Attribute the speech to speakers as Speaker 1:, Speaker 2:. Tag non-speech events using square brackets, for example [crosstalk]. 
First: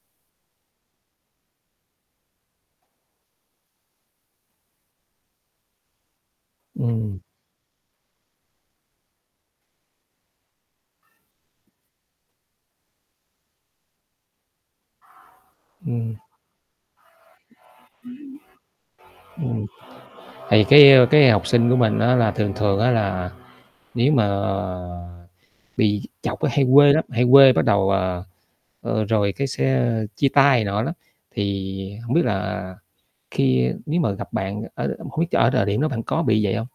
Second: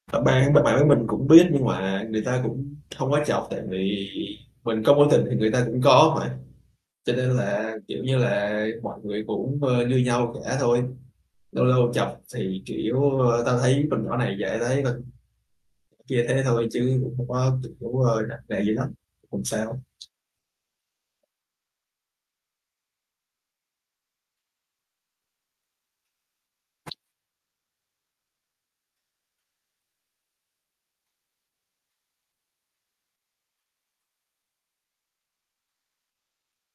Speaker 1: À, bạn b bạn với mình cũng biết nhưng mà người ta cũng hông có chọc, tại vì mình có mối tình thì người ta cũng có mà, cho
Speaker 2: Ừm.
Speaker 1: nên là, kiểu như là, mọi người cũng, ơ, như nhau cả thôi. Lâu lâu chọc thì, kiểu, ơ, tao thấy con nhỏ này dễ thấy [unintelligible]
Speaker 2: Ừm
Speaker 1: kia thế thôi chứ cũng không có cũng, ơ, [unintelligible] gì lắm, hông
Speaker 2: Ừm.
Speaker 1: sao.
Speaker 2: Thì cái cái học sinh của mình á là thường thường á là nếu mà bị chọc là hay quê lắm, hay quê bắt đầu à, ờ, rồi cái sẽ chia tay này nọ lắm, thì hổng biết là khi nếu mà gặp bạn ở không biết ch ở thời điểm đó bạn có bị vậy hông?